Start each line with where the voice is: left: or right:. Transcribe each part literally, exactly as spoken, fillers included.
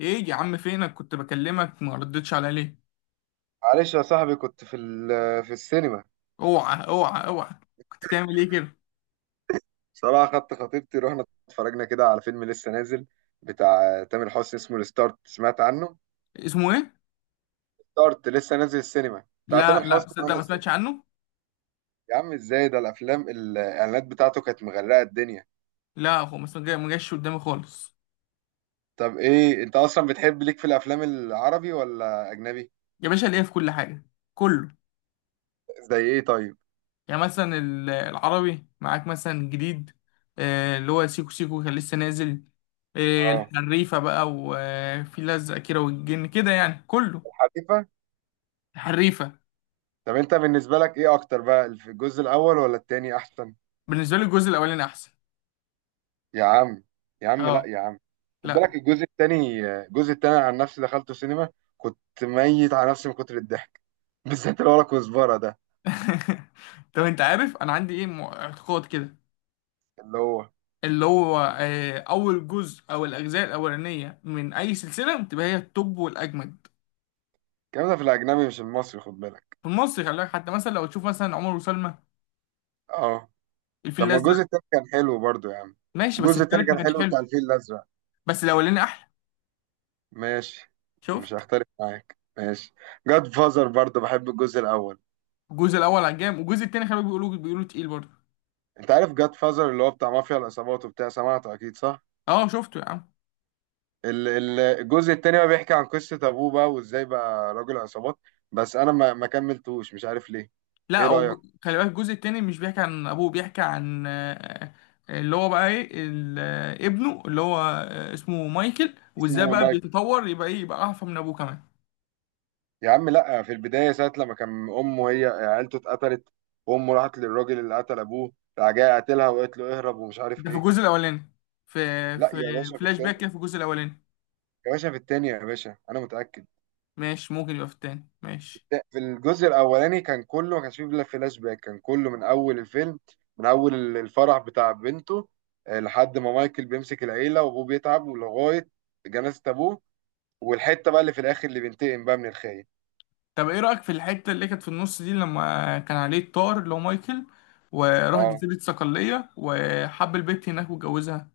left: ايه يا عم، فينك؟ كنت بكلمك ما ردتش عليا ليه؟
right: معلش يا صاحبي، كنت في ال- في السينما.
left: اوعى اوعى اوعى! كنت بتعمل ايه كده؟
right: صراحة خدت خطيبتي، رحنا اتفرجنا كده على فيلم لسه نازل بتاع تامر حسني اسمه الستارت، سمعت عنه؟
left: اسمه ايه؟
right: ستارت لسه نازل السينما بتاع تامر
left: لا لا،
right: حسني،
left: صدق
right: وانا
left: ما
right: ازاي؟
left: سمعتش عنه.
right: يا عم ازاي؟ ده الافلام، الاعلانات بتاعته كانت مغرقة الدنيا.
left: لا هو ما سمع- ما جاش قدامي خالص.
right: طب ايه؟ انت اصلا بتحب ليك في الافلام العربي ولا اجنبي؟
left: يا باشا، ليه في كل حاجه. كله.
right: زي ايه طيب؟
left: يعني مثلا ال- العربي معاك مثلا جديد. آه، اللي هو سيكو سيكو كان لسه نازل. آه،
right: اه،
left: الحريفه بقى، وفي لزق كده والجن كده، يعني كله.
right: الحريفة.
left: الحريفه.
right: طب انت بالنسبة لك ايه اكتر بقى، الجزء الاول ولا التاني احسن؟
left: بالنسبه لي الجزء الاولاني احسن.
right: يا عم. يا عم لا
left: اه.
right: يا عم، خد
left: لا.
right: بالك الجزء التاني. الجزء التاني عن نفسي دخلته سينما، كنت ميت على نفسي من كتر الضحك بالذات اللي ورا كزبرة ده.
left: طب انت عارف انا عندي ايه، مع- اعتقاد كده؟
right: اللي هو
left: اللي هو آه، اول جزء او الاجزاء الاولانيه من اي سلسله بتبقى هي التوب والاجمد.
right: الكلام ده في الأجنبي مش المصري، خد بالك.
left: في مصر، خلي بالك، حتى مثلا لو تشوف مثلا عمر وسلمى.
right: اه.
left: الفيل
right: طب ما
left: الازرق.
right: الجزء التاني كان حلو برضو يا عم.
left: ماشي، بس
right: الجزء التاني
left: التالت ما
right: كان
left: كانش
right: حلو
left: حلو.
right: بتاع الفيل الأزرق.
left: بس الاولاني احلى.
right: ماشي. مش
left: شفت؟
right: هختلف معاك، ماشي. جاد فازر برضو بحب الجزء الأول.
left: الجزء الاول عجبني، والجزء التاني خلي بالك، بيقولوا بيقولوا تقيل برضه.
right: أنت عارف جاد فازر اللي هو بتاع مافيا العصابات وبتاع، سمعته أكيد صح؟
left: اه، شفته يا عم.
right: ال- ال- الجزء التاني بقى بيحكي عن قصة أبوه بقى، وإزاي بقى راجل عصابات. بس أنا ما ما كملتوش، مش عارف ليه.
left: لا
right: إيه
left: هو
right: رأيك؟
left: ج- خلي بالك، الجزء التاني مش بيحكي عن ابوه، بيحكي عن آه، آه، اللي هو بقى ايه ال- آه، ابنه اللي هو آه، اسمه مايكل، وازاي
right: اسمه
left: بقى
right: مايك.
left: بيتطور يبقى ايه، يبقى اعفى من ابوه كمان.
right: يا عم لأ، في البداية ساعة لما كان أمه هي عيلته اتقتلت، وأمه راحت للراجل اللي قتل أبوه، راح جاي قاتلها وقالت له اهرب ومش عارف
left: ده في
right: إيه.
left: الجزء الاولاني، في
right: لأ يا
left: في
right: باشا في
left: فلاش
right: التاني.
left: باك كده في الجزء الاولاني.
right: يا باشا في التاني، يا باشا أنا متأكد.
left: ماشي، ممكن يبقى في التاني، ماشي.
right: ده في الجزء الاولاني كان كله، ما كانش فيه الا فلاش باك، كان كله من اول الفيلم، من اول ال- الفرح بتاع بنته، آه، لحد ما مايكل بيمسك العيله وابوه بيتعب، ولغايه جنازه ابوه، والحته بقى اللي في الاخر اللي بينتقم بقى من الخاين.
left: طب ايه رايك في الحته اللي كانت في النص دي، لما كان عليه الطار اللي هو مايكل وراح
right: اه.
left: جزيره صقليه وحب البت هناك واتجوزها؟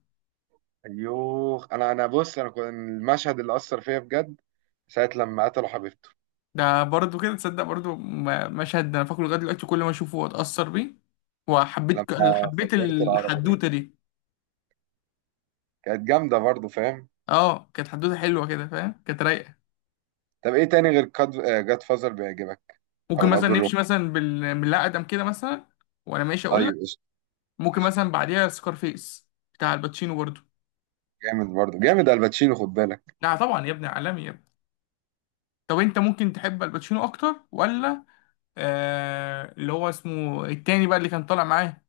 right: ايوه، انا انا بص، انا كنت المشهد اللي اثر فيا بجد ساعه لما قتلوا حبيبته،
left: ده برضه كده، تصدق برضه م- مشهد ده انا فاكره لغايه دلوقتي، كل ما اشوفه اتاثر بيه. وحبيت ك-
right: لما
left: حبيت
right: فجرت العربيه،
left: الحدوته دي.
right: كانت جامده برضو، فاهم؟
left: اه، كانت حدوته حلوه كده، فاهم؟ كانت رايقه.
right: طب ايه تاني غير جاد فازر بيعجبك؟
left: ممكن
right: او
left: مثلا
right: الاب
left: نمشي
right: الروحي؟
left: مثلا بال... بالله ادم كده مثلا. وانا ماشي اقول،
right: طيب قشطه.
left: ممكن
right: قشطة.
left: مثلا بعديها سكارفيس، بتاع الباتشينو برضو.
right: جامد برضو، جامد الباتشينو، خد بالك.
left: لا طبعا يا ابني، عالمي يا ابني. طب انت ممكن تحب الباتشينو اكتر ولا آه اللي هو اسمه التاني بقى، اللي كان طالع معاه،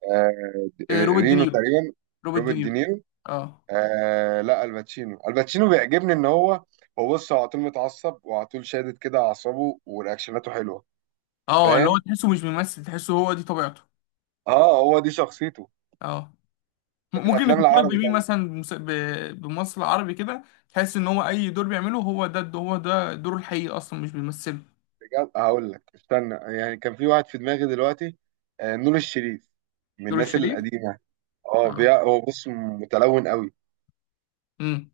right: آه،
left: آه روبرت
right: رينو
left: دينيرو؟
right: تقريبا.
left: روبرت
right: روبرت
left: دينيرو.
right: دينيرو.
left: اه.
right: آه لا، الباتشينو، الباتشينو بيعجبني ان هو، هو بص، هو على طول متعصب وعلى طول شادد كده اعصابه، ورياكشناته حلوه،
left: اه، اللي هو
right: فاهم.
left: تحسه مش بيمثل، تحسه هو دي طبيعته.
right: اه، هو دي شخصيته.
left: اه. م-
right: طب
left: ممكن
right: الافلام
left: نفكرك
right: العربي
left: بمين
right: طيب؟
left: مثلا، بمس- ب- بممثل عربي كده، تحس ان هو اي دور بيعمله هو ده هو ده دوره الحقيقي اصلا مش بيمثله؟
right: بجد هقول لك، استنى يعني، كان في واحد في دماغي دلوقتي. آه، نور الشريف. من
left: دور
right: الناس
left: الشريف.
right: القديمه. اه،
left: اه.
right: بيع... هو بص متلون قوي،
left: امم.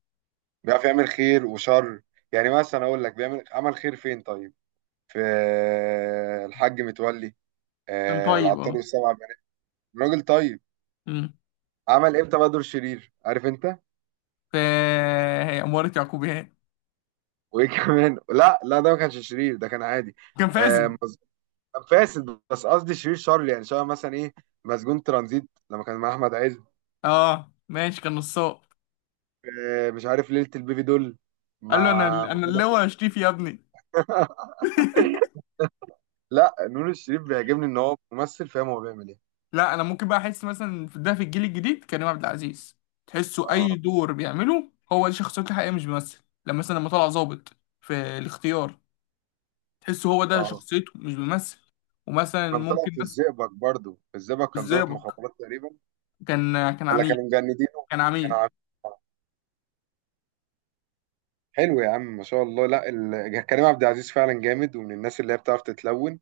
right: بيعرف يعمل خير وشر. يعني مثلا اقول لك بيعمل عمل خير فين طيب؟ في آه، الحاج متولي،
left: كان
right: آه،
left: طيب،
right: العطار
left: اه.
right: والسبع بنات، الراجل طيب.
left: امم.
right: عمل امتى بقى دور شرير، عارف انت؟
left: ف هي أمارة يعقوبيان.
right: وايه كمان؟ لا لا، ده ما كانش شرير، ده كان عادي.
left: كان فاسد.
right: آه مز... كان فاسد، بس قصدي شرير شر يعني، شبه مثلا ايه، مسجون ترانزيت، لما كان مع احمد عز.
left: اه، ماشي، كان نصاب.
right: آه، مش عارف، ليلة البيبي دول
left: قال له انا
right: مع
left: انا
right: محمود
left: اللي
right: عبد.
left: هو هشتيفي يا ابني.
right: لا، نور الشريف بيعجبني ان هو ممثل، فاهم هو بيعمل ايه.
left: لا انا ممكن بقى احس مثلا في ده، في الجيل الجديد، كريم عبد العزيز. تحسه اي
right: اه،
left: دور بيعمله هو دي شخصيته الحقيقيه مش بيمثل، لما مثلا لما طلع ظابط في الاختيار. تحسه هو ده
right: اه.
left: شخصيته، مش بيمثل. ومثلا
right: وكان طلع
left: ممكن
right: في
left: مثلا
right: الزئبق برضو، في الزئبق كان ضابط
left: الزئبق،
right: مخابرات تقريبا.
left: كان كان
right: ولا
left: عميل،
right: كانوا مجندينه؟
left: كان
right: كانوا
left: عميل.
right: عارفين. حلو يا عم، ما شاء الله. لا ال... كريم عبد العزيز فعلا جامد، ومن الناس اللي هي بتعرف تتلون.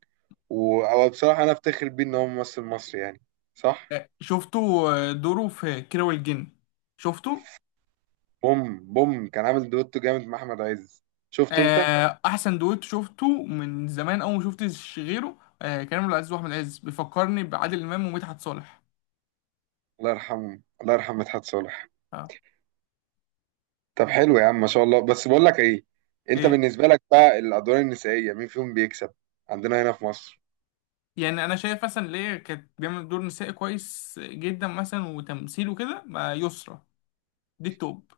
right: و... أو بصراحة أنا أفتخر بيه إن هو ممثل مصري يعني. صح.
left: آه، شفته. آه، دوره في كيرة والجن، شفته.
right: بوم بوم كان عامل دويتو جامد مع أحمد عز. شفته أنت؟
left: آه، احسن دويتو شفته من زمان، اول ما شفتش غيره. آه، كريم عبد العزيز واحمد عز بيفكرني بعادل امام ومدحت صالح.
right: الله يرحمه، الله يرحم مدحت صالح.
left: اه.
right: طب حلو يا عم، ما شاء الله، بس بقول لك إيه، أنت
left: ايه؟
right: بالنسبة لك بقى الأدوار النسائية مين فيهم بيكسب؟ عندنا هنا في مصر.
left: يعني انا شايف مثلا، ليه كانت بيعمل دور نسائي كويس جدا مثلا وتمثيل وكده، مع يسرا. دي التوب.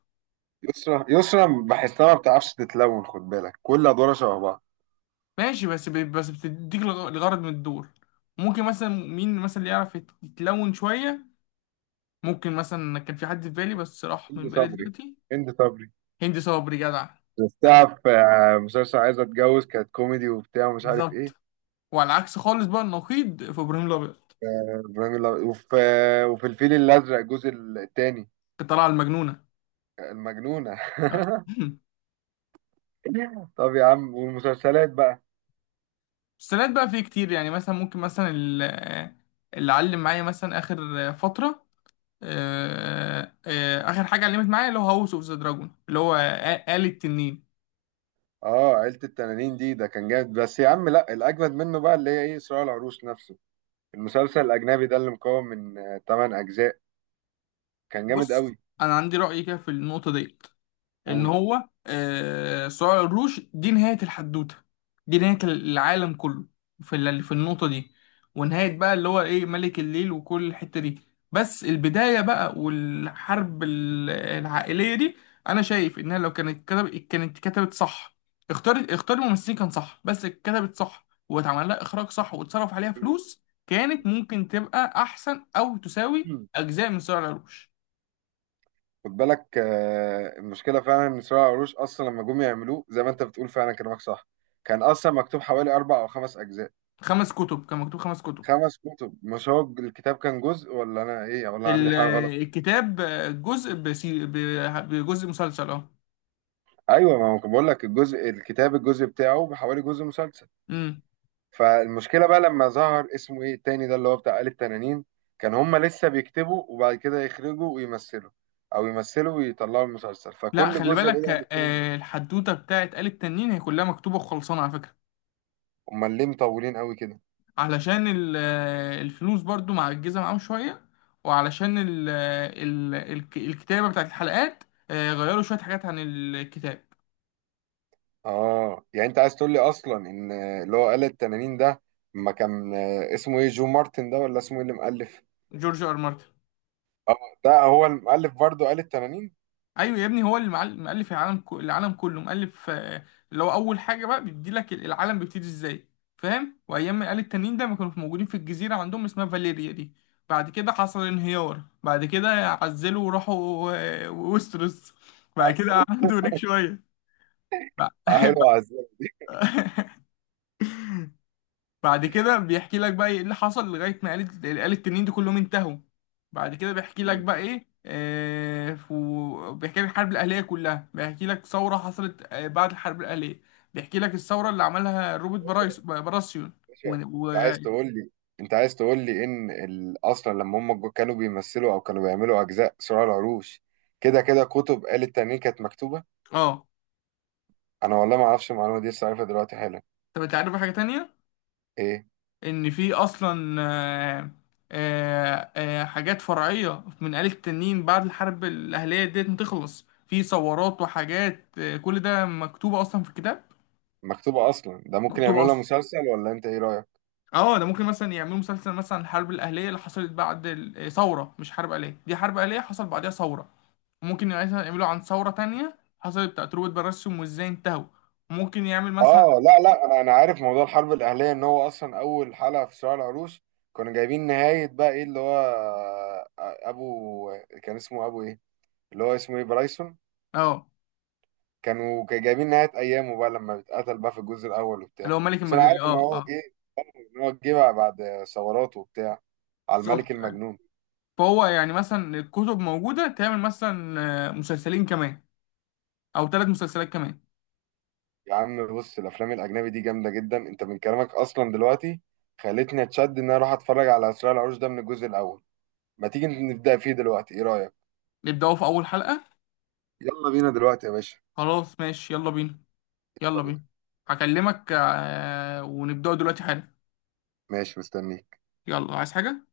right: يسرا. يسرا بحسها ما بتعرفش تتلون، خد بالك، كل أدوارها شبه بعض.
left: ماشي، بس ب- بس بتديك الغ- الغرض من الدور. ممكن مثلا مين مثلا اللي يعرف يت- يتلون شويه؟ ممكن مثلا كان في حد في بالي بس راح
right: هند
left: من بالي
right: صبري.
left: دلوقتي.
right: هند صبري.
left: هندي صبري جدع. جدع.
right: شفتها في آه، مسلسل عايز اتجوز، كانت كوميدي وبتاع ومش عارف ايه.
left: بالظبط. وعلى العكس خالص بقى، النقيض في ابراهيم الابيض.
right: آه، ابراهيم الأبيض. وفي آه، وفي الفيل الازرق الجزء الثاني.
left: الطلعة المجنونة.
right: المجنونه
left: اه.
right: طب يا عم، والمسلسلات بقى؟
left: السنات بقى فيه كتير، يعني مثلا ممكن مثلا ال- اللي علم معايا مثلا آخر فترة، آه، آه، آخر حاجة علمت معايا اللي هو هاوس اوف ذا دراجون، اللي هو آ- آلة التنين.
right: اه، عيله التنانين دي، ده كان جامد، بس يا عم لا، الاجمد منه بقى اللي هي ايه، صراع العروش نفسه، المسلسل الاجنبي ده اللي مكون من 8 اجزاء، كان جامد
left: بص،
right: قوي.
left: أنا عندي رأي كده في النقطة ديت. ان
right: قول.
left: هو آه، صراع العروش دي نهاية الحدوتة، دي نهاية العالم كله، في ال- في النقطة دي. ونهاية بقى اللي هو ايه، ملك الليل وكل الحتة دي. بس البداية بقى، والحرب ال- العائلية دي، انا شايف انها لو كانت كتب كانت كتبت صح. اختار اختار الممثلين كان صح، بس اتكتبت صح واتعمل لها اخراج صح واتصرف عليها فلوس، كانت ممكن تبقى احسن او تساوي اجزاء من صراع العروش.
right: خد بالك، آه، المشكله فعلا ان سرايا قروش اصلا لما جم يعملوه زي ما انت بتقول فعلا كلامك صح. كان اصلا مكتوب حوالي اربع او خمس اجزاء.
left: خمس كتب، كان مكتوب خمس كتب.
right: خمس كتب، مش هو الكتاب كان جزء، ولا انا ايه، ولا عندي
left: ال-
right: حاجه غلط؟
left: الكتاب، جزء بسي... ب- بجزء مسلسل، اه.
right: ايوه، ما هو كان بقول لك، الجزء الكتاب الجزء بتاعه بحوالي جزء مسلسل.
left: امم.
right: فالمشكله بقى لما ظهر اسمه ايه التاني ده اللي هو بتاع آل التنانين، كان هما لسه بيكتبوا وبعد كده يخرجوا ويمثلوا، او يمثلوا ويطلعوا المسلسل
left: لا،
right: فكل
left: خلي
right: جزء
left: بالك،
right: بدل التاني.
left: آه، الحدوته بتاعت آل التنين هي كلها مكتوبه وخلصانه على فكره.
right: امال ليه مطولين قوي كده؟
left: علشان ال- آه، الفلوس برضو معجزه معاهم شويه، وعلشان ال... آه، ال... الك- الكتابه بتاعت الحلقات، آه، غيروا شويه حاجات عن الكتاب.
right: اه، يعني انت عايز تقول لي اصلا ان اللي هو آلة التنانين ده، ما كان اسمه ايه، جو مارتن ده، ولا اسمه ايه اللي مؤلف.
left: جورج ار مارتن.
right: اه. ده هو المؤلف برضه آلة التنانين.
left: ايوه يا ابني، هو اللي معل- مؤلف العالم كو- العالم كله، مؤلف آه، اللي هو اول حاجه بقى، بيدي لك العالم بيبتدي ازاي. فاهم؟ وايام ما قال التانيين ده ما كانوا موجودين في الجزيره عندهم اسمها فاليريا دي. بعد كده حصل انهيار، بعد كده عزلوا وراحوا آه، ويستروس. بعد كده قعدوا هناك شويه، بع-
right: اه، حلو عزيز.
left: بعد كده بيحكي لك بقى ايه اللي حصل، لغاية ما آلة آلة التنين دي كلهم انتهوا. بعد كده بيحكي لك
right: مم.
left: بقى ايه، آه فو- بيحكي لك الحرب الأهلية كلها، بيحكي لك ثورة حصلت آه بعد الحرب الأهلية، بيحكي لك الثورة اللي عملها روبرت
right: باشا.
left: برايس براسيون.
right: باشا
left: و...
right: انت
left: و...
right: عايز تقول لي، انت عايز تقول لي ان ال... اصلا لما هم جو- كانوا بيمثلوا او كانوا بيعملوا اجزاء صراع العروش، كده كده كتب آلة التنانين كانت مكتوبة.
left: اه.
right: انا والله ما اعرفش المعلومة دي، لسه عارفها دلوقتي حالا.
left: طب انت عارف حاجة تانية؟
right: ايه؟
left: ان في اصلا آه آه آه حاجات فرعية من آلة التنين بعد الحرب الأهلية ديت، ما تخلص في ثورات وحاجات، آه كل ده مكتوبة اصلا في الكتاب.
right: مكتوبة اصلا، ده ممكن
left: مكتوبة
right: يعملوا لها
left: اصلا.
right: مسلسل ولا انت ايه رأيك؟
left: اه، ده ممكن مثلا يعملوا مسلسل مثلا عن الحرب الأهلية اللي حصلت بعد ال- آه، ثورة، مش حرب أهلية، دي حرب أهلية حصل بعدها ثورة. ممكن مثلا يعملوا عن ثورة تانية حصلت بتاعت روبرت براسيوم، وازاي انتهوا. ممكن يعمل مثلا.
right: اه لا لا، انا انا عارف موضوع الحرب الاهليه، ان هو اصلا اول حلقه في صراع العروش كانوا جايبين نهايه بقى ايه اللي هو آه، آه، ابو، كان اسمه ابو ايه، اللي هو اسمه ايه برايسون،
left: اه،
right: كانوا كانوا جايبين نهايه ايامه بقى لما اتقتل بقى في الجزء الاول
left: اللي
right: وبتاع.
left: هو ملك
right: بس انا
left: المجال،
right: عارف ان
left: اه
right: هو
left: اه.
right: جه، ان هو جه بقى بعد ثورات وبتاع، على الملك
left: بالظبط.
right: المجنون.
left: فهو يعني مثلا الكتب موجودة، تعمل مثلا آه، مسلسلين كمان أو ثلاث مسلسلات كمان.
right: يا عم بص، الافلام الاجنبي دي جامده جدا، انت من كلامك اصلا دلوقتي خلتني اتشد ان انا اروح اتفرج على صراع العروش ده من الجزء الاول. ما تيجي نبدا فيه دلوقتي، ايه رايك؟
left: نبدأوا في أول حلقة.
right: يلا بينا دلوقتي يا باشا.
left: خلاص، ماشي، يلا بينا.
right: يلا
left: يلا بينا.
right: بينا.
left: هكلمك، آه، ونبدأوا دلوقتي حالا.
right: ماشي، مستنيك.
left: يلا، عايز حاجة؟